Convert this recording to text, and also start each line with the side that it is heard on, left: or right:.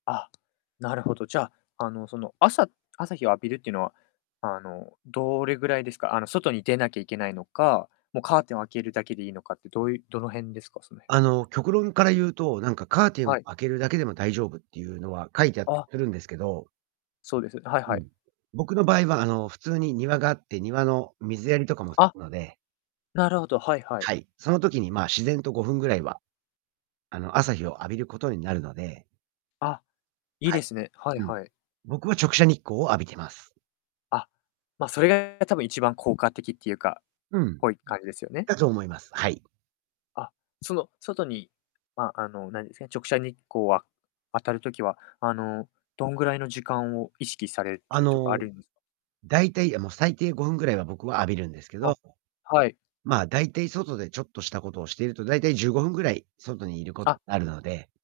left: あ。なるほど。じゃあ、あのその、朝朝日を浴びるっていうのは、あのどれぐらいですか？あの、外に出なきゃいけないのか、もうカーテンを開けるだけでいいのかって、どういうどの辺ですか？その
right: あ
left: 辺は。
right: の極論から言うと、なんかカーテン
left: はい。
right: 開けるだけでも大丈夫っていうのは書いてあったり
left: あ。
right: するんですけど
left: そうです。はい
right: う
left: はい。
right: ん。僕の場合は、あの普通に庭があって、庭の水やりとかもす
left: あ。
right: るので
left: なるほど、はいはい。
right: はい。その時に、ま、自然と5分ぐらいは、あの朝日を浴びることになるので。
left: あ。いい
right: はい。
left: ですね。はい
right: うん。
left: はい。
right: 僕は直射日光を浴びてます。
left: あ。ま、それが多分一番効果的っていうか、っ
right: うん。
left: ぽい感じですよね。
right: だと思います。はい。
left: あ。その外にま、あの何ですか、直射日光は当たる時は、あのどんぐらいの時間を意識されて
right: あ
left: るとかある
right: の、
left: ん
right: だいたいあ、もう最低5分ぐらいは僕は浴びるんですけど。
left: あ。はい。
right: ま、大体外でちょっとしたことをしていると、大体15分ぐらい外にいること
left: あ。
right: になるので。